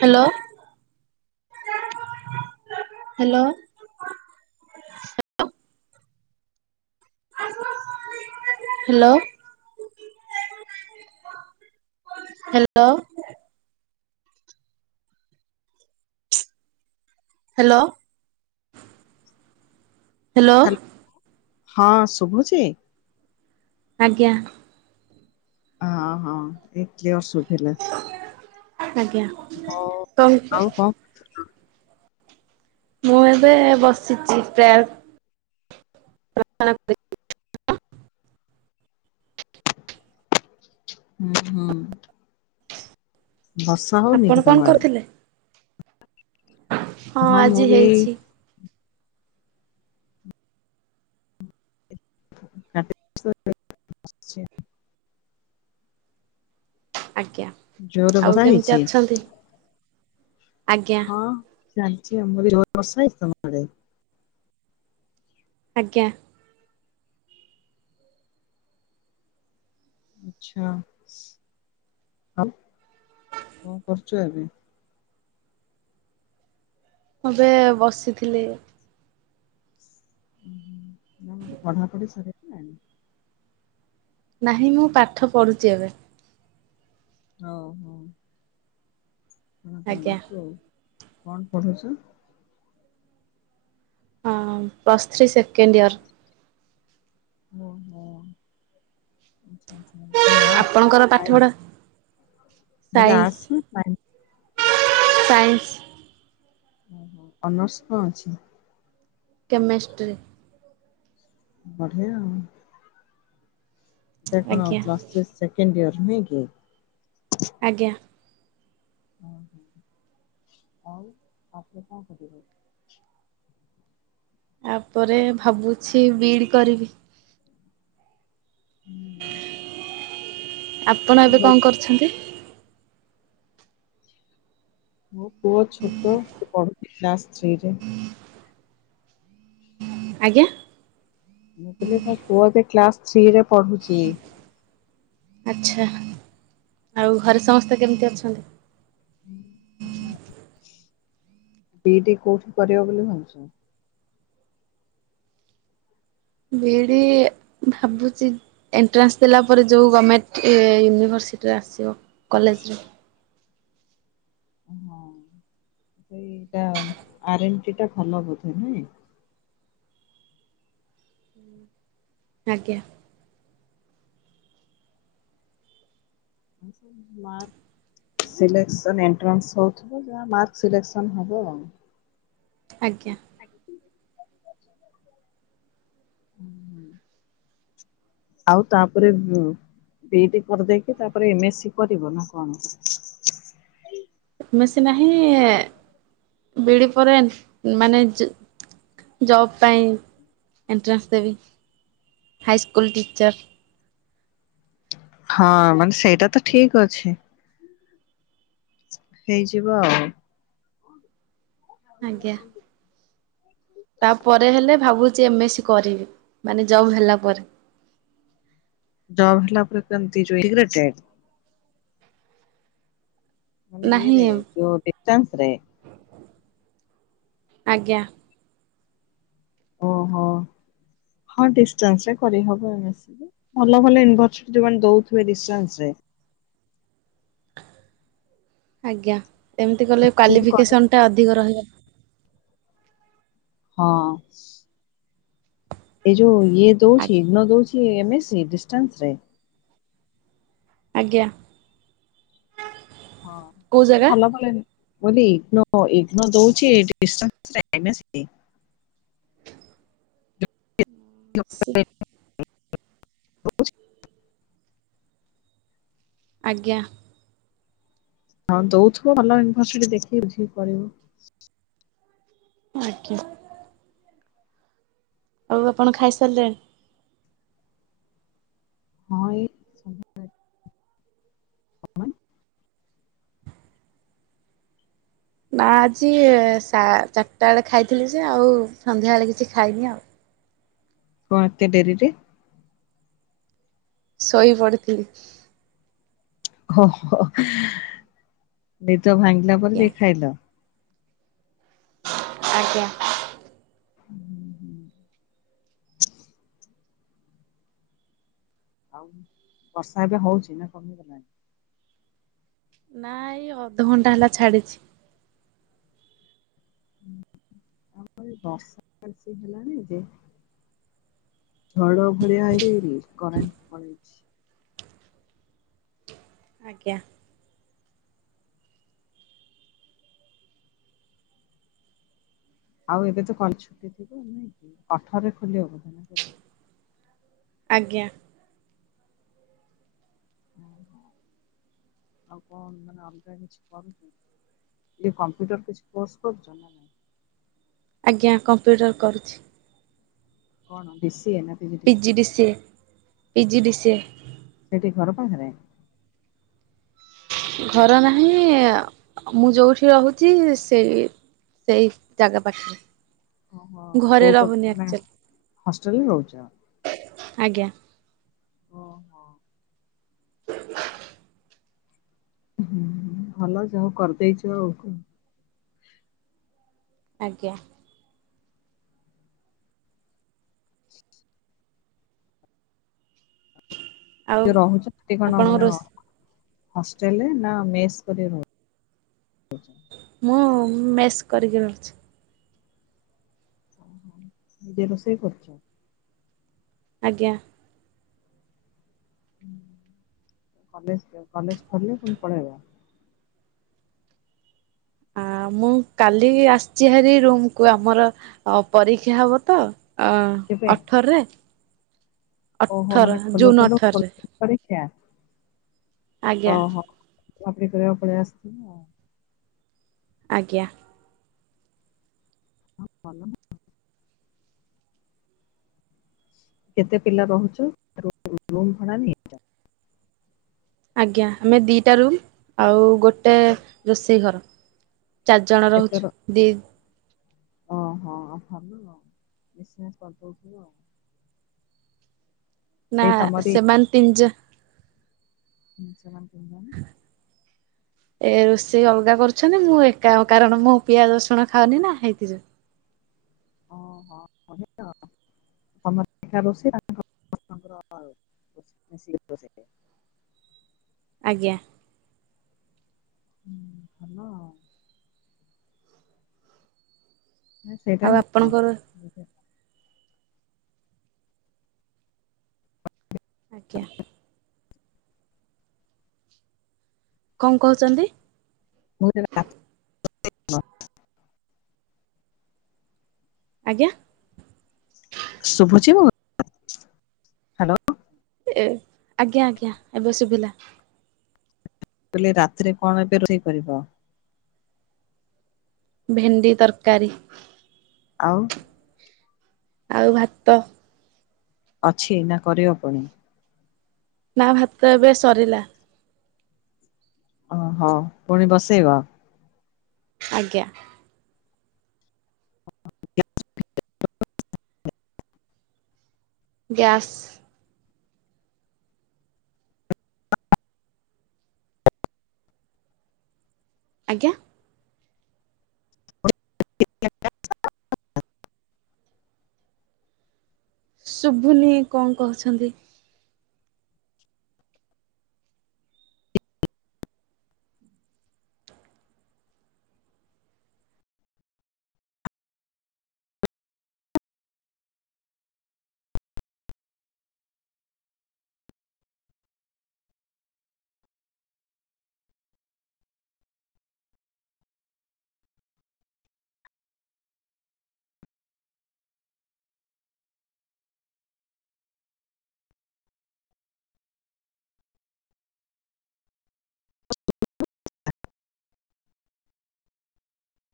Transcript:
Hello hello. Hello. Hello. Hello. Hello ହଁ ଶୁଭୁଚି? ଆଜ୍ଞା। ଅ ହ, ଏଇ କ୍ଲିଅର୍ ଶୁଭିଲା। ଆଜ୍ଞା ହଉ ଆଉ କଣ [unintelligible] ମୁଁ ଏବେ ବସିଚି [unintelligible] ହୁଁ ହୁଁ। ବସ୍ ଆପଣ କଣ କରୁଥିଲେ? ହଁ ମୁଁ ଆଜି ବି ଏଇ ହେଇଛି। [unintelligible] [unintelligible] ଆଜ୍ଞା, ଜୋରରେ ଆଉ ବର୍ଷା କେମିତି ହେଇଛି ଅଛନ୍ତି? ଆଜ୍ଞା। ହଁ ଚାଲିଚି ଆଉ [unintelligible] ଆଜ୍ଞା। ଆଛା, ଆଉ କଣ କରୁଚୁ ଏବେ? ମୁଁ ଏବେ ବସିଥିଲି। [unintelligible] ପଢା ପଢି ସରିଗଲାଣି? ନାହିଁ ମୁଁ ପାଠ ପଢୁଛି ଏବେ। ଓହୋ। ଆଜ୍ଞା [inaudible] କଣ ପଢୁଛ? ହଁ ପ୍ଲସ୍ ଥ୍ରୀ ସେକେଣ୍ଡ ଇୟର୍। ଓହୋ। [inaudible] କଣ ଆର୍ଟସ ଆପଣଙ୍କର ନା ପାଠ ପଢ଼ା ସାଇନ୍ସ? ମୁଁ କହିଲି ସାଇନ୍ସ ଆର୍ଟସ ନା ସାଇ ସାଇନ୍ସ। ଓହ ଅନର୍ସ କଣ ଅଛି? କେମେଷ୍ଟ୍ରି। ବଢିଆ ଆଉ। ଏଟା କଣ ଆଜ୍ଞା ପ୍ଲସ୍ ଥ୍ରୀ ସେକେଣ୍ଡ ଇଅର ନୁହେଁ କି? ଆଜ୍ଞା। ଓହ ଆଉ ତାପରେ କଣ କରିବ? ଆପରେ ଭାବୁଛି ବି ଇ ଡ଼ି କରିବି। [inaudible] ହୁଁ ଆପଣ ଏବେ ଭଲ କଣ କରୁଛନ୍ତିି? ମୋ ପୁଅ ଛୋଟ ସେ ପଢୁଚି କ୍ଲାସ ଥ୍ରୀ ରେ। ଆଜ୍ଞା? ମୁଁ କହିଲି ମୋ ପୁଅ ଏବେ କ୍ଲାସ ଥ୍ରୀରେ ପଢୁଚି। ଆଚ୍ଛା ଆଉ ଘରେ ସମସ୍ତେ କେମିତି ଅଛନ୍ତି? ବି ଇ ଡି କୋଉଠି କରିବ ବୋଲି ଭାବୁଚ? ବି ଇ ଡି ଭାବୁଚି ଏଣ୍ଟ୍ରାନ୍ସ ଦେଲା ପରେ ଯେଉ ଗମେଣ୍ଟ ଏ ୟୁନିଭର୍ସିଟିରେ ଆସିବ କଲେଜରେ। ଅ ହଁ ସେଇଇଟା ଆର ଏନ ଟୀ ଟା ଖଲ ବୋଧେ ନାଇଁ। [inaudible] ଆଜ୍ଞା। ମାର୍ ସିଲେନ୍ସନ ଏଣ୍ଟ୍ରାନ୍ସ ହୋଉଥୁବ ଯାହା ମାର୍କ ସିଲେନ୍ସନ ହବ। ଆଜ୍ଞା। ହୁଁ ଆଉ ତାପରେ ବିଇଡୀ କରିଦେଇକି ତାପରେ ଏମ ଏ ସି କରିବ ନା କଣ? ଏମ ଏ ସି ନାହଁ ବି ଏଇ ଡ଼ି ପରେ ମାନେ ଯ ଜବ ପାଇଁ ଏଣ୍ଟ୍ରାନ୍ସ ଦେବି ହାଇସ୍କୁଲ୍ ଟିଚର୍। ହଁ ମାନେ ସେଇଟା ତ ଠିକ୍ ଅଛି। ହେଇଯିବ ଆଉ। ଆଜ୍ଞା। ତାପରେ ହେଲେ ଭାବୁଛି ଏମଏସ୍ ସି କରିବି ମାନେ ଜବ ହେଲା ପରେ। ଜବ ହେଲା ପରେ କେମିତି। [unintelligible] ମାନେ ନାହିଁ ଇଏରେ ଯୋଉ ଡିଷ୍ଟଟାନ୍ସ ରେ। ଆଜ୍ଞା। ଓହୋ ହଁ ଡିଷ୍ଟାନ୍ସ ରେ କରିହବ ଏମ ଏ ସି ଯେ। ଭଲ ଭଲ ୟୁନିଭରସିଟି ମାନେ ଦଉଥିବେ ଡିଷ୍ଟାନ୍ସ ରେ ଆଜ୍ଞା ଏମିତି କଲେ ଠିକ୍ କରେ କ୍ୱାଲିଫିକେସନ ଟା ଅଧିକ ରହିବ। ହଁ ଏ ଯୋଉ ଦଉଚି ଆଜ୍ଞା। ନ ଦଉଚି କିଏ ଏମ୍ ଏ ସି ଡିଷ୍ଟାନ୍ସରେ? ଆଜ୍ଞା। ହଁ କୋଉ ଜାଗା ଭଲ ଭଲେନି। କୋଉଠି ଇଗ୍ନୋ ଇଗ୍ନୋ ଦଉଛି ଡିଷ୍ଟାନ୍ସରେ ଏମ ଏ ସି? [inaudible] ଆଜ୍ଞା। ହଁ ଦଉଥିବ ଭଲ ୟୁନିଭରସିଟି ଦେଖିକି ବୁଝିକି କରିବ। ଆଜ୍ଞା। ଆଉ ଆପଣ ଖାଇସାରିଲେଣି? ହଁ ଇଏ ଅ ଅନ୍--‌ ନା ଆଜି ସା ଚାର୍ ଟା ଏଳେ ଖାଇଥିଲି ଯେ ଆଉ ସନ୍ଧ୍ୟା ଏଳେ କିଛି ଖାଇନି ଆଉ। କଁ ଏତେ ଡେରିରେ? ଶୋଇ ପଡିଥିଲି। ହୋହୋ ହେ ନିଦ ଭାଙ୍ଗିଲା ପରେ ଆଜ୍ଞା ଦେଇ ଖାଇଲ? ଆଜ୍ଞା। ହୁଁ ହୁଁ। ଆଉ ବର୍ଷା ଏବେ ହଉଚି ନା କମିଗଲାଣି? ନା ଇ ଅଧଘଣ୍ଟା ହେଲା ଛାଡ଼ିଛି। ହୁଁ ଆମ ଏ ବର୍ଷା ଭଲ୍ ସେ ହେଲା ନି ଯେ ଝଡ ଭଳିଆ ହେଇଗିରି କରେଣ୍ଟ ପଳେଇଛି ଆଜ୍ଞା। ଆଉ ଏବେ ତ କଲେ ଛୁଟି ଥିବ ଆଉ ନାଁଇକି ଅଠରରେ ଖୋଲିବ ବଧେ ନା କେବେ? ଆଜ୍ଞା। ଆଉ କଁ ମାନେ ଅଲ୍‌ଗା କିଛି କରୁଚ କି? ଇଏ କମ୍ପ୍ୟୁଟର କିଛି କୋର୍ସ କରୁଚ ନା ନାଇଁ? ଆଜ୍ଞା କମ୍ପ୍ୟୁଟର କରୁଛି। କଣ ଡି ସି ଏ ନା? P G DC A PG DC A. ସେଇଠି ଘର ପାଖେରେ? ଘର ନାହିଁ ମୁଁ ଯୋଉଠି ରହୁଛି ସେଇ ସେଇ ଜାଗା ପାଖେରେ। ଓହୋ କୋଉ କର୍ ମାନେ ହଷ୍ଟେଲରେ ରହୁଚ? ଆଜ୍ଞା। ଓ ହ ହ ହୁଁ ହୁଁ ଭଲ ଯଉ କରଦେଇଚ ଇଛ ଆଉ କ ଆଜ୍ଞା। ଆଉ ଏ ରହୁଚ ସେଠି କଣ ଆପଣଙ୍କ ମାନେ ରୋଷ୍ ହଷ୍ଟେଲେ ନା ମେସ୍ କରି ରହୁ ମୁଁ ମେସ୍ କରିକି ରହୁଛି। ଅ ହ। ନିଦେ ରୋଷେଇ କରୁଚ? ଆଜ୍ଞା। ହୁଁ କଲେଜ ଥିଅ କଲେଜ୍‌ ଖୋଲିଲେ ପୁଣି ପଳେଇବ? ଆଁ ମୁଁ କାଲି ଆସିଛି ହାରି ରୁମକୁୁ ଆମର ପରୀକ୍ଷା ହବ ତ! ଅ କେବେ? ଅଠରରେ, ଓହୋ ଅଠର, ମାନେ ଖୋଲୁ ଜୁନ ଖୋଲୁ ଖୋଲୁ ଅଠରରେ। ପରୀକ୍ଷା ଆଜ୍ଞା ଓହୋ [unintelligible] ଆଜ୍ଞା। [unintelligible] କେତେ ପିଲା ରହୁଛୁ ରୁ ରୁମ୍ ଭଡ଼ାନିଏ? ଆଜ୍ଞା, ଆମେ ଦୁଇଟା ରୁମ୍ ଆଉ ଗୋଟେ ରୋଷେଇ ଘର। ଚାରି ଜଣ କେତେ ର ରହୁଛୁ। ଦି ଓହୋ ଆଉ [unintelligible] ମିଶିମାଶି କରିଦଉଥିବ ଆଉ। ନା ସେଇ ତମରି ସେମାନେ ତିନି ଜ ହୁଁ, ସେମାନେ ତିନି ଜଣ? ଏ ରୋଷେଇ ଅଲଗା କରୁଛନ୍ତି। ମୁଁ ଏକା କାରଣ- ମୁଁ ପିଆଜ, ରସୁଣ ଖାଉନି ନା ହେଇଥିଯୋଗୁ। ହଁ ହଁ [unintelligible] [unintelligible] ଆଜ୍ଞା। ହୁଁ, ହ୍ୟାଲୋ। ସେଇଟା ଆଉ ହିଁ ଆପଣଙ୍କର [unintelligible] ଆଜ୍ଞା। କଣ କହୁଛନ୍ତି? [inaudible] ଆଜ୍ଞା। ଶୁଭୁଚି ମୁଁ। ଏ ଆଜ୍ଞା ଆଜ୍ଞା ଏବେ ଶୁଭିଲା। ମୁଁ କହିଲି ରାତିରେ କଣ ଏବେ ରୋଷେଇ କରିବ? ଭେଣ୍ଡି ତରକାରୀ। ଆଉ? ଆଉ ଭାତ। ଅଛି ନା କରିବ ପୁଣି? ନା ଭାତ ଏବେ ସରିଲା। ଓହ ପୁଣି ବସେଇବ? ଆଜ୍ଞା। ଗ୍ୟାସ୍। ଆଜ୍ଞା? [inaudible] ଶୁଭୁନି କଣ କହୁଛନ୍ତି।